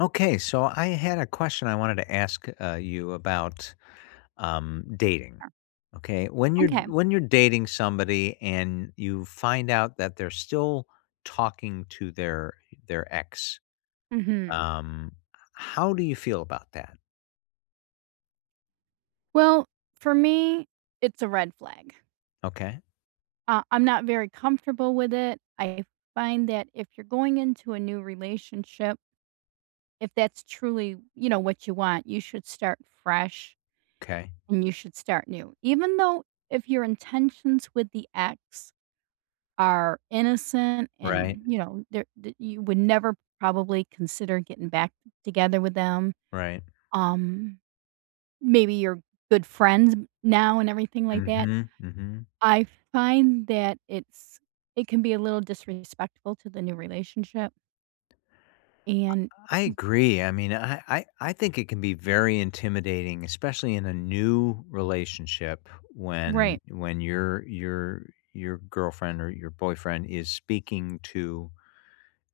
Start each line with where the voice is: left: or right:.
left: Okay. So, I had a question I wanted to ask, uh, you about, um, dating.
right: Sure.
left: Okay? When you're
right: Okay.
left: when you're dating somebody and you find out that they're still talking to their their ex,
right: Mhm.
left: um, h how do you feel about that?
right: Well, for me, it's a red flag.
left: Okay.
right: Uh, I'm not very comfortable with it. I find that if you're going into a new relationship if that's truly, you know, what you want, you should start fresh,
left: 'Kay.
right: and you should start new. Even though, if your intentions with the ex are innocent
left: Right.
right: and, you know, they're that you would never probably consider getting back together with them,
left: Right.
right: um, maybe you're good friends now and everything like that,
left: Mhm, mhm.
right: I find that it's it can be a little disrespectful to the new relationship.
left: I
right: And
left: I
right: m
left: agree. I mean, I I I think it can be very intimidating, especially in a new relationship,
right: Right.
left: when when your your your girlfriend, or your boyfriend, is speaking to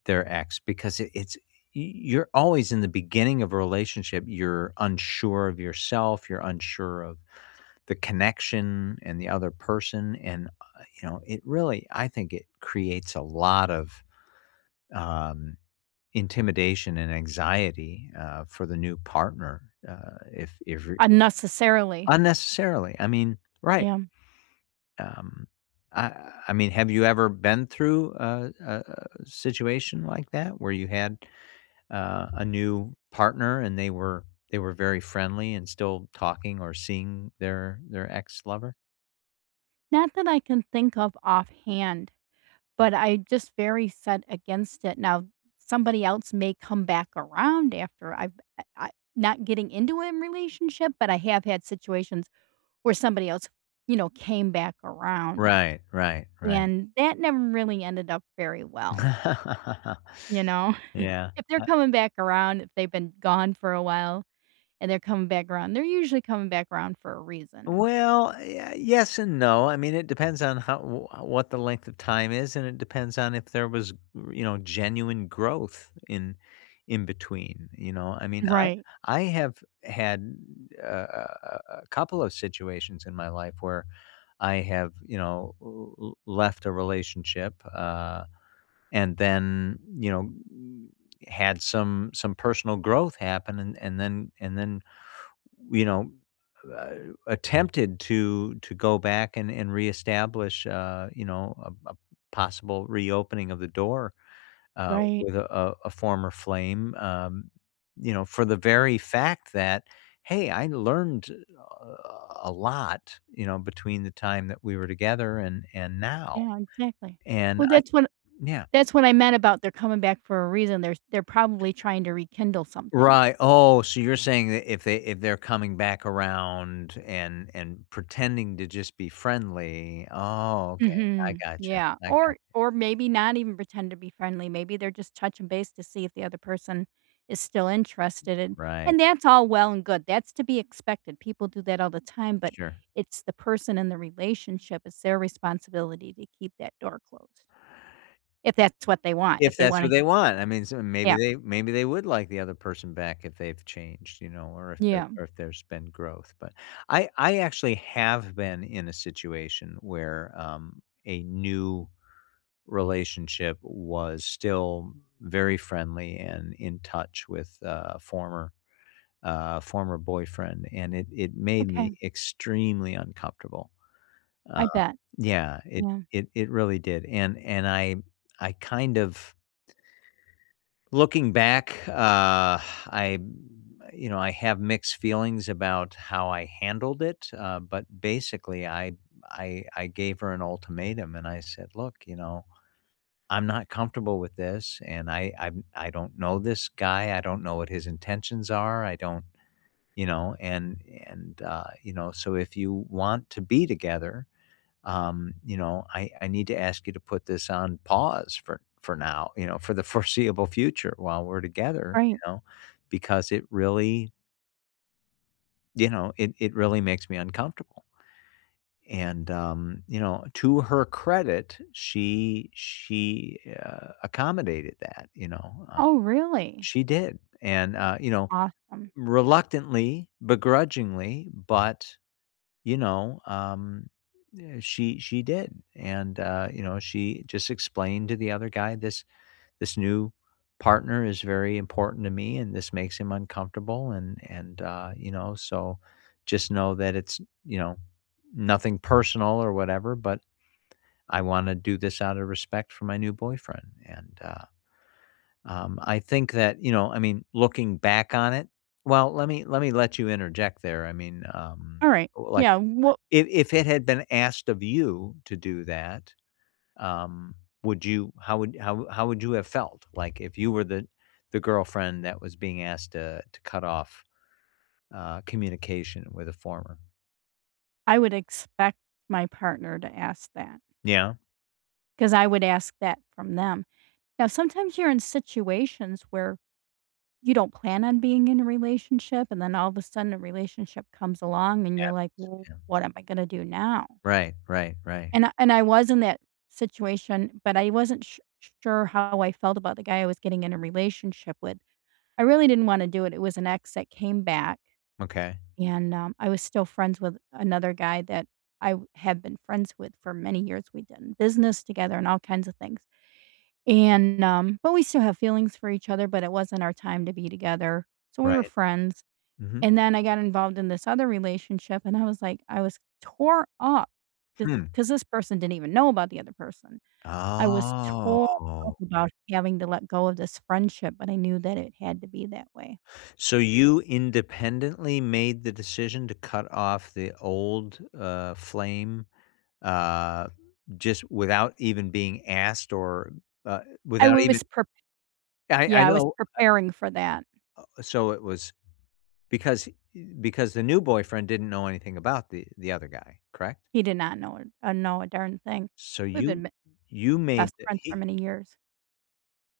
left: their ex, because it it's y you're always, in the beginning of a relationship, you're unsure of yourself, you're unsure of the connection, and the other person. And, uh, you know, it really I think it creates a lot of, um, intimidation and anxiety, uh, for the new partner, uh, if if you're
right: Unnecessarily.
left: unnecessarily, I mean, right.
right: Yeah.
left: Um, I I mean, have you ever been through a a situation like that, where you had, uh, a new partner and they were they were very friendly and still talking or seeing their their ex-lover?
right: Not that I can think of offhand, but I just very set against it. Now, somebody else may come back around after I've I I not getting into an relationship, but I have had situations where somebody else, you know, came back around.
left: Right, right, right.
right: And that never really ended up very well. You know?
left: Yeah
right: If they're
left: I
right: coming back around if they've been gone for a while, and they're coming back 'round, they're usually coming back 'round for a reason.
left: Well, ye yes and no. I mean, it depends on how w what the length of time is, and it depends on if there was, you know, genuine growth in in between. You know? I mean, I
right: Right.
left: I have had, uh, a a a couple of situations in my life where I have, you know, l l left a relationship, uh, and then, you know, h had some some personal growth happen and and then and then, you know, a attempted to to go back and and reestablish, uh, you know, a a possible reopening of the door, uh,
right: Right.
left: with, uh, a former flame, um, you know, for the very fact that, "Hey, I learned a a a lot, you know, between the time that we were together and and now"
right: Yeah, exactly.
left: And
right: Well,
left: I
right: that's what
left: yeah.
right: that's what I meant about they're coming back for a reason. They're they're probably trying to rekindle something.
left: Right. Oh, so you're saying that if they if they're coming back around and and pretending to just be friendly oh, okay. I
right: Mhm.
left: gotcha,
right: Yeah.
left: I gotcha.
right: Or or maybe not even pretend to be friendly, maybe they're just touching base to see if the other person is still interested and
left: Right.
right: and that's all well and good, that's to be expected. People do that all the time, but
left: Sure.
right: it's the person in the relationship, it's their responsibility to keep that door closed if that's what they want.
left: If
right: If they
left: that's what
right: wanna
left: they want. I mean, so maybe
right: Yep.
left: they maybe they would like the other person back if they've changed, you know, or if there
right: Yeah.
left: or if there's been growth. But I I actually have been in a situation where, um, a new relationship was still very friendly and in touch with a former uh, former boyfriend, and it it made me
right: Okay.
left: extremely uncomfortable. Um,
right: I bet.
left: yeah. It
right: Yeah.
left: it it really did. And and I I kind of looking back, uh, I you know, I have mixed feelings about how I handled it, uh, but, basically, I I I gave her an ultimatum, and I said, "Look," you know, "I'm not comfortable with this, and I I I don't know this guy, I don't know what his intentions are, I don't," you know, and and, uh, you know, "So if you want to be together," um, you know, "I I need to ask you to put this on pause for for now," you know, "for the foreseeable future while we're together," you
right: Right.
left: know, "because it really" you know, "it it really makes me uncomfortable." And, um, you know, to her credit, she she a accommodated that, you know, uh,
right: Oh, really?
left: she did, and, uh, you know,
right: Awesome.
left: reluctantly, begrudgingly, but, you know, um, eh, she she did. And, uh, you know, she just explained to the other guy, "This this new partner is very important to me, and this makes him uncomfortable," and and, uh, you know, "So just know that it's," you know, "nothing personal or whatever, but I wanna do this out of respect for my new boyfriend." And, uh, um, I think that, you know, I mean, looking back on it well, let me let me let you interject there. I mean, um,
right: Alright.
left: like,
right: Yeah, wha
left: if if it had been asked of you to do that, um, would you how would how how would you have felt? Like, if you were the the girlfriend that was being asked to to cut off communication with a former?
right: I would expect my partner to ask that.
left: Yeah.
right: 'Cause I would ask that from them. Now sometimes you're in situations where you don't plan on being in a relationship, and then all of a sudden, a relationship comes along, and
left: Yeah,
right: you're like,
left: s yeah.
right: "What am I gonna do now?"
left: Right, right, right.
right: And and I was in that situation, but I wasn't su sure how I felt about the guy I was getting in a relationship with. I really didn't wanna do it, it was an ex that came back
left: Okay.
right: and, um, I was still friends with another guy that I have been friends with for many years, we've done business together and all kinds of things. And, um, but we still have feelings for each other, but it wasn't our time to be together, so we were
left: Right.
right: friends.
left: Mhm.
right: And then I got involved in this other relationship, and I was like, I was tore up 'cause
left: Hmm.
right: 'cause this person didn't even know about the other person. I was tore up
left: Oh.
right: about having to let go of this friendship, but I knew that it had to be that way.
left: So you independently made the decision to cut off the old, uh, flame, uh, just without even being asked or, uh,
right: I
left: without even
right: was prep
left: I I
right: yeah, I was
left: know, I
right: preparing for that.
left: Uh, so it was because because the new boyfriend didn't know anything about the the other guy, correct?
right: He did not know, uh, know a darn thing.
left: So
right: We've
left: you
right: been ma
left: you made
right: best
left: the
right: friends for
left: he
right: many years.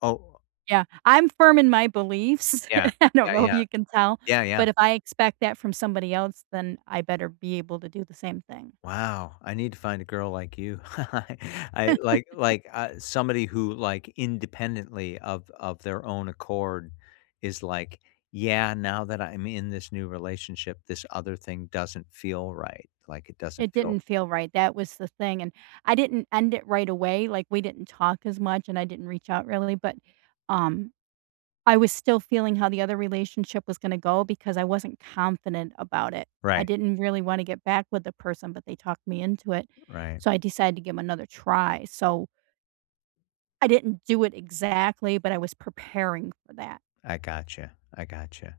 left: Oh, uh
right: Yeah. I'm firm in my beliefs.
left: Yeah.
right: I don't
left: Yeah,
right: know if
left: yeah.
right: you can tell,
left: Yeah, yeah.
right: but if I expect that from somebody else, then I better be able to do the same thing.
left: Wow. I need to find a girl like you. I like like, uh, somebody who, like, independently of of their own accord is like, "Yeah, now that I'm in this new relationship, this other thing doesn't feel right, like, it doesn't
right: It
left: feel"
right: didn't feel right, that was the thing, and, I didn't end it right away, like, we didn't talk as much, and I didn't reach out really, but, um, I was still feeling how the other relationship was gonna go because I wasn't confident about it. I
left: Right.
right: didn't really wanna get back with the person, but they talked me into it.
left: Right.
right: So I decided to give 'em another try, so I didn't do it exactly, but I was preparing for that.
left: I gotcha, I gotcha.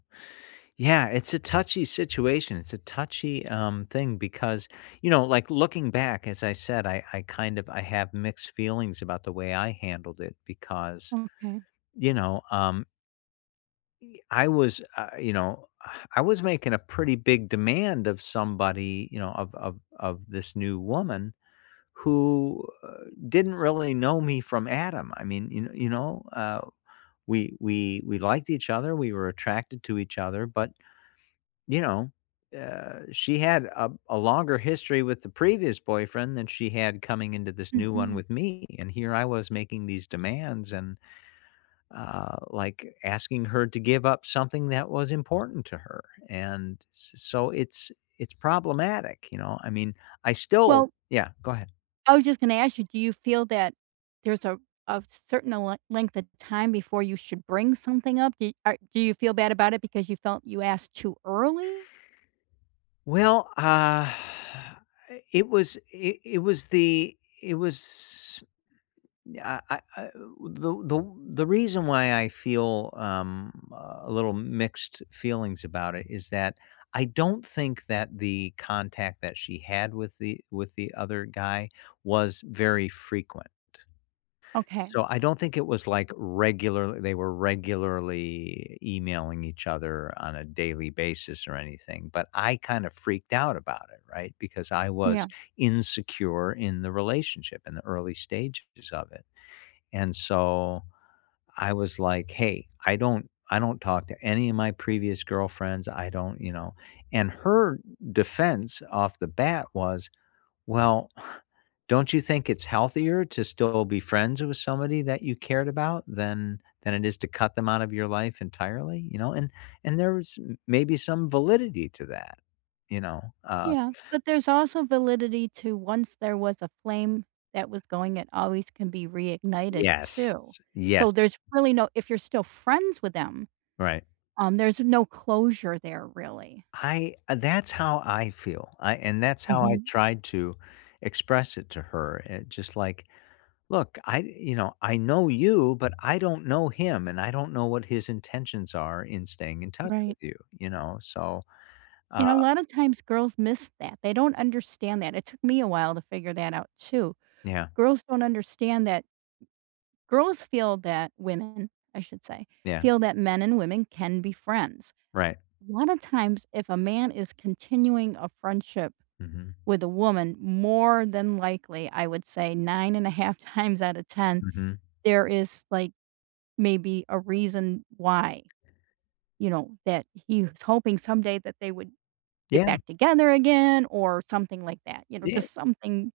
left: Yeah, it's a touchy situation, it's a touchy, um, thing because, you know, like, looking back, as I said, I I kind of I have mixed feelings about the way I handled it because,
right: Okay.
left: you know, um e I was, uh, you know, I was making a pretty big demand of somebody, you know, of of of this new woman who, uh, didn't really know me from Adam. I mean, you you know, uh, we we we liked each other, we were attracted to each other, but you know, uh, she had a a longer history with the previous boyfriend than she had coming into this new one
right: Mhm.
left: with me, and here I was making these demands and, uh, like, asking her to give up something that was important to her, and s so it's it's problematic, you know, I mean, I still
right: Well
left: Yeah, go ahead.
right: I was just gonna ask you, do you feel that there's a a certain le length of time before you should bring something up, do are do you feel bad about it because you felt you asked too early?
left: Well, uh, I it was it it was the it was eh I uh the the the reason why I feel, um, a little mixed feelings about it is that I don't think that the contact that she had with the with the other guy was very frequent.
right: Okay.
left: So, I don't think it was, like, regular they were regularly emailing each other on a daily basis or anything, but I kind of freaked out about it, right, because I was
right: Yeah.
left: insecure in the relationship, in the early stages of it. And so, I was like, "Hey, I don't I don't talk to any of my previous girlfriends, I don't you know," and her defense off the bat was, "Well, don't you think it's healthier to still be friends with somebody that you cared about than than it is to cut them out of your life entirely, you know," and and there was maybe some validity to that, you know, uh
right: Yeah, but there's also validity to once there was a flame that was going, it always can be reignited
left: Yes,
right: too. So,
left: yes.
right: there's really no if you're still friends with them,
left: Right.
right: um, there's no closure there, really.
left: I that's how I feel, I and that's how I
right: Mhm.
left: tried to express it to her, eh, just like, "Look, I you know, I know you, but I don't know him, and I don't know what his intentions are in staying in touch
right: Right.
left: with you, you know, so,
right: And
left: uh"
right: a lot of times girls miss that, they don't understand that, it took me a while to figure that out too.
left: Yeah.
right: Girls don't understand that girls feel that women, I should say,
left: Yeah.
right: feel that men and women can be friends.
left: Right.
right: A lot of times, if a man is continuing a friendship
left: Mhm.
right: with a woman, more than likely, I would say 9 1/2 times out of 10,
left: Mhm.
right: there is, like, maybe a reason why, you know, that he was hoping someday that they would get
left: Yeah.
right: back together again or something like that, you know,
left: Yea
right: just something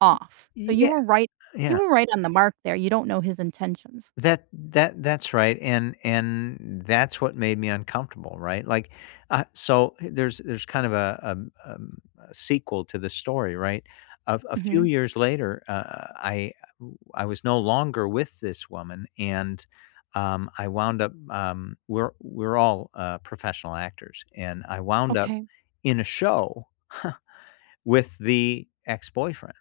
right: off. So, you
left: Yeah,
right: were right you
left: yeah
right: were right on the mark there, you don't know his intentions.
left: That that that's right, and and that's what made me uncomfortable, right, like, uh, so there's there's kind of a, um um, a sequel to the story, right, a a few
right: Mhm.
left: years later, uh, I I was no longer with this woman, and, um, I wound up, um, we're we're all, uh, professional actors, and I wound up
right: Okay.
left: in a show with the ex-boyfriend.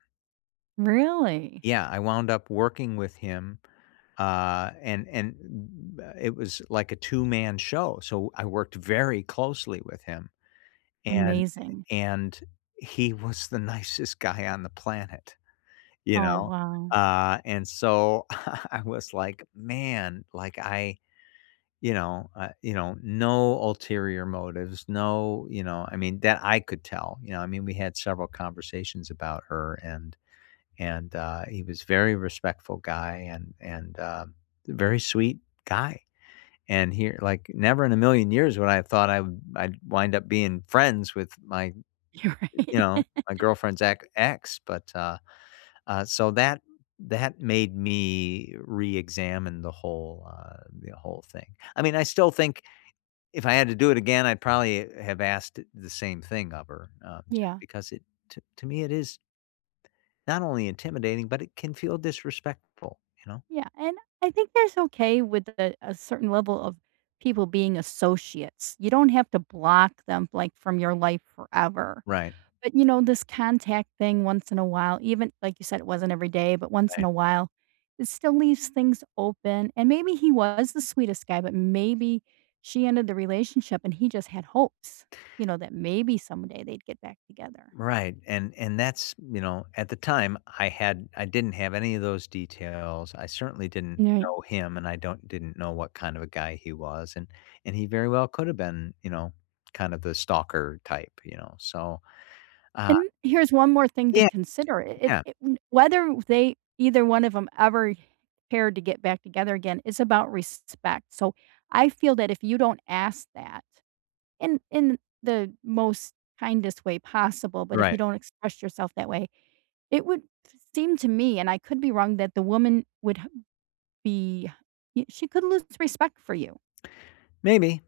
right: Really?
left: Yeah, I wound up working with him, uh, and and m m it was like a 2 man show, so I worked very closely with him. And
right: Amazing.
left: and, he was the nicest guy on the planet, you
right: Oh,
left: know?
right: wow.
left: Uh, and so, I was like, "man," like, I you know, I you know no ulterior motives. No, you know, I mean, that I could tell, you know? I mean, we had several conversations about her, and and, uh, he was very respectful guy and and, uh, very sweet guy. And he like, never in a million years would I have thought I'd I'd wind up being friends with my,
right: You're
left: you
right: right.
left: know my girlfriend's ex ex. But, uh uh, so that that made me reexamine the whole, uh the whole thing. I mean, I still think, if I had to do it again, I'd probably have asked the same thing of her, uh, just
right: Yeah.
left: because it t to me, it is not only intimidating, but it can feel disrespectful, you know?
right: Yeah, and I think that's okay with a a certain level of people being associates. You don't have to block them, like, from your life forever.
left: Right.
right: But, you know, this contact thing once in a while, even like you said, it wasn't every day, but once in
left: Right.
right: a while, it still leaves things open. And maybe he was the sweetest guy, but maybe she ended the relationship, and he just had hopes, you know, that maybe someday they'd get back together.
left: Right, and and that's, you know at the time, I had I didn't have any of those details. I certainly didn't
right: [unintelligible]
left: know him, and I don't didn't know what kind of a guy he was. And and he very well could have been, you know, kind of the stalker type, you know? So, uh
right: And, here's one more thing to
left: Yeah.
right: consider. I it's
left: Yeah.
right: it whether they either one of 'em ever cared to get back together again, it's about respect. So, I feel that if you don't ask that in in the most kindest way possible, but if you
left: Right.
right: don't express yourself that way, it would seem to me, and I could be wrong, that the woman would h be she could lose respect for you.
left: Maybe.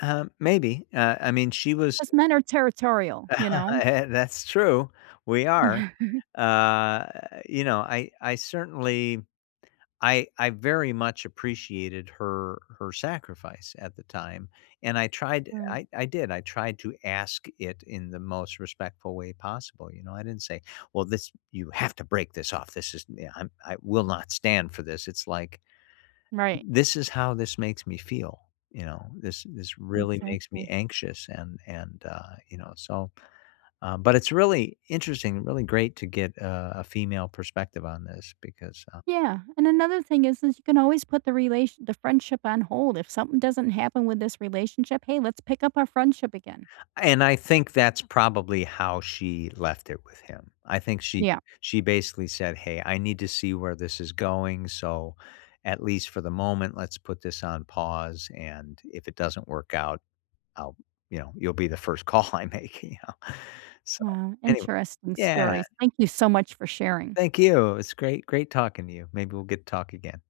left: Uh, maybe. Uh, I mean, she was
right: 'Cause men are territorial, you know?
left: That's true. We are. Uh, you know, I I certainly I I very much appreciated her her sacrifice at the time, and I tried
right: True.
left: I I did. I tried to ask it in the most respectful way possible, you know? I didn't say, "Well, this you have to break this off. This is, yeah, I I'm I will not stand for this." It's like,
right: Right.
left: "This is how this makes me feel," you know? "This this really makes me
right: Exactly.
left: anxious," and and, uh, you know? So, uh, but it's really interesting, really great to get, uh, a female perspective on this because, uh
right: Yeah. And another thing is, is you can always put the relation the friendship on hold. If something doesn't happen with this relationship, "Hey, let's pick up our friendship again."
left: And I think that's probably how she left it with him. I think she
right: Yeah.
left: she basically said, "Hey. I need to see where this is going, so at least for the moment, let's put this on pause. And if it doesn't work out, I'll" you know, "you'll be the first call I make," you know? So,
right: Wow.
left: anyway.
right: Interesting
left: Yeah.
right: stories. Thank you so much for sharing.
left: Thank you. It was great great talking to you. Maybe we'll get to talk again.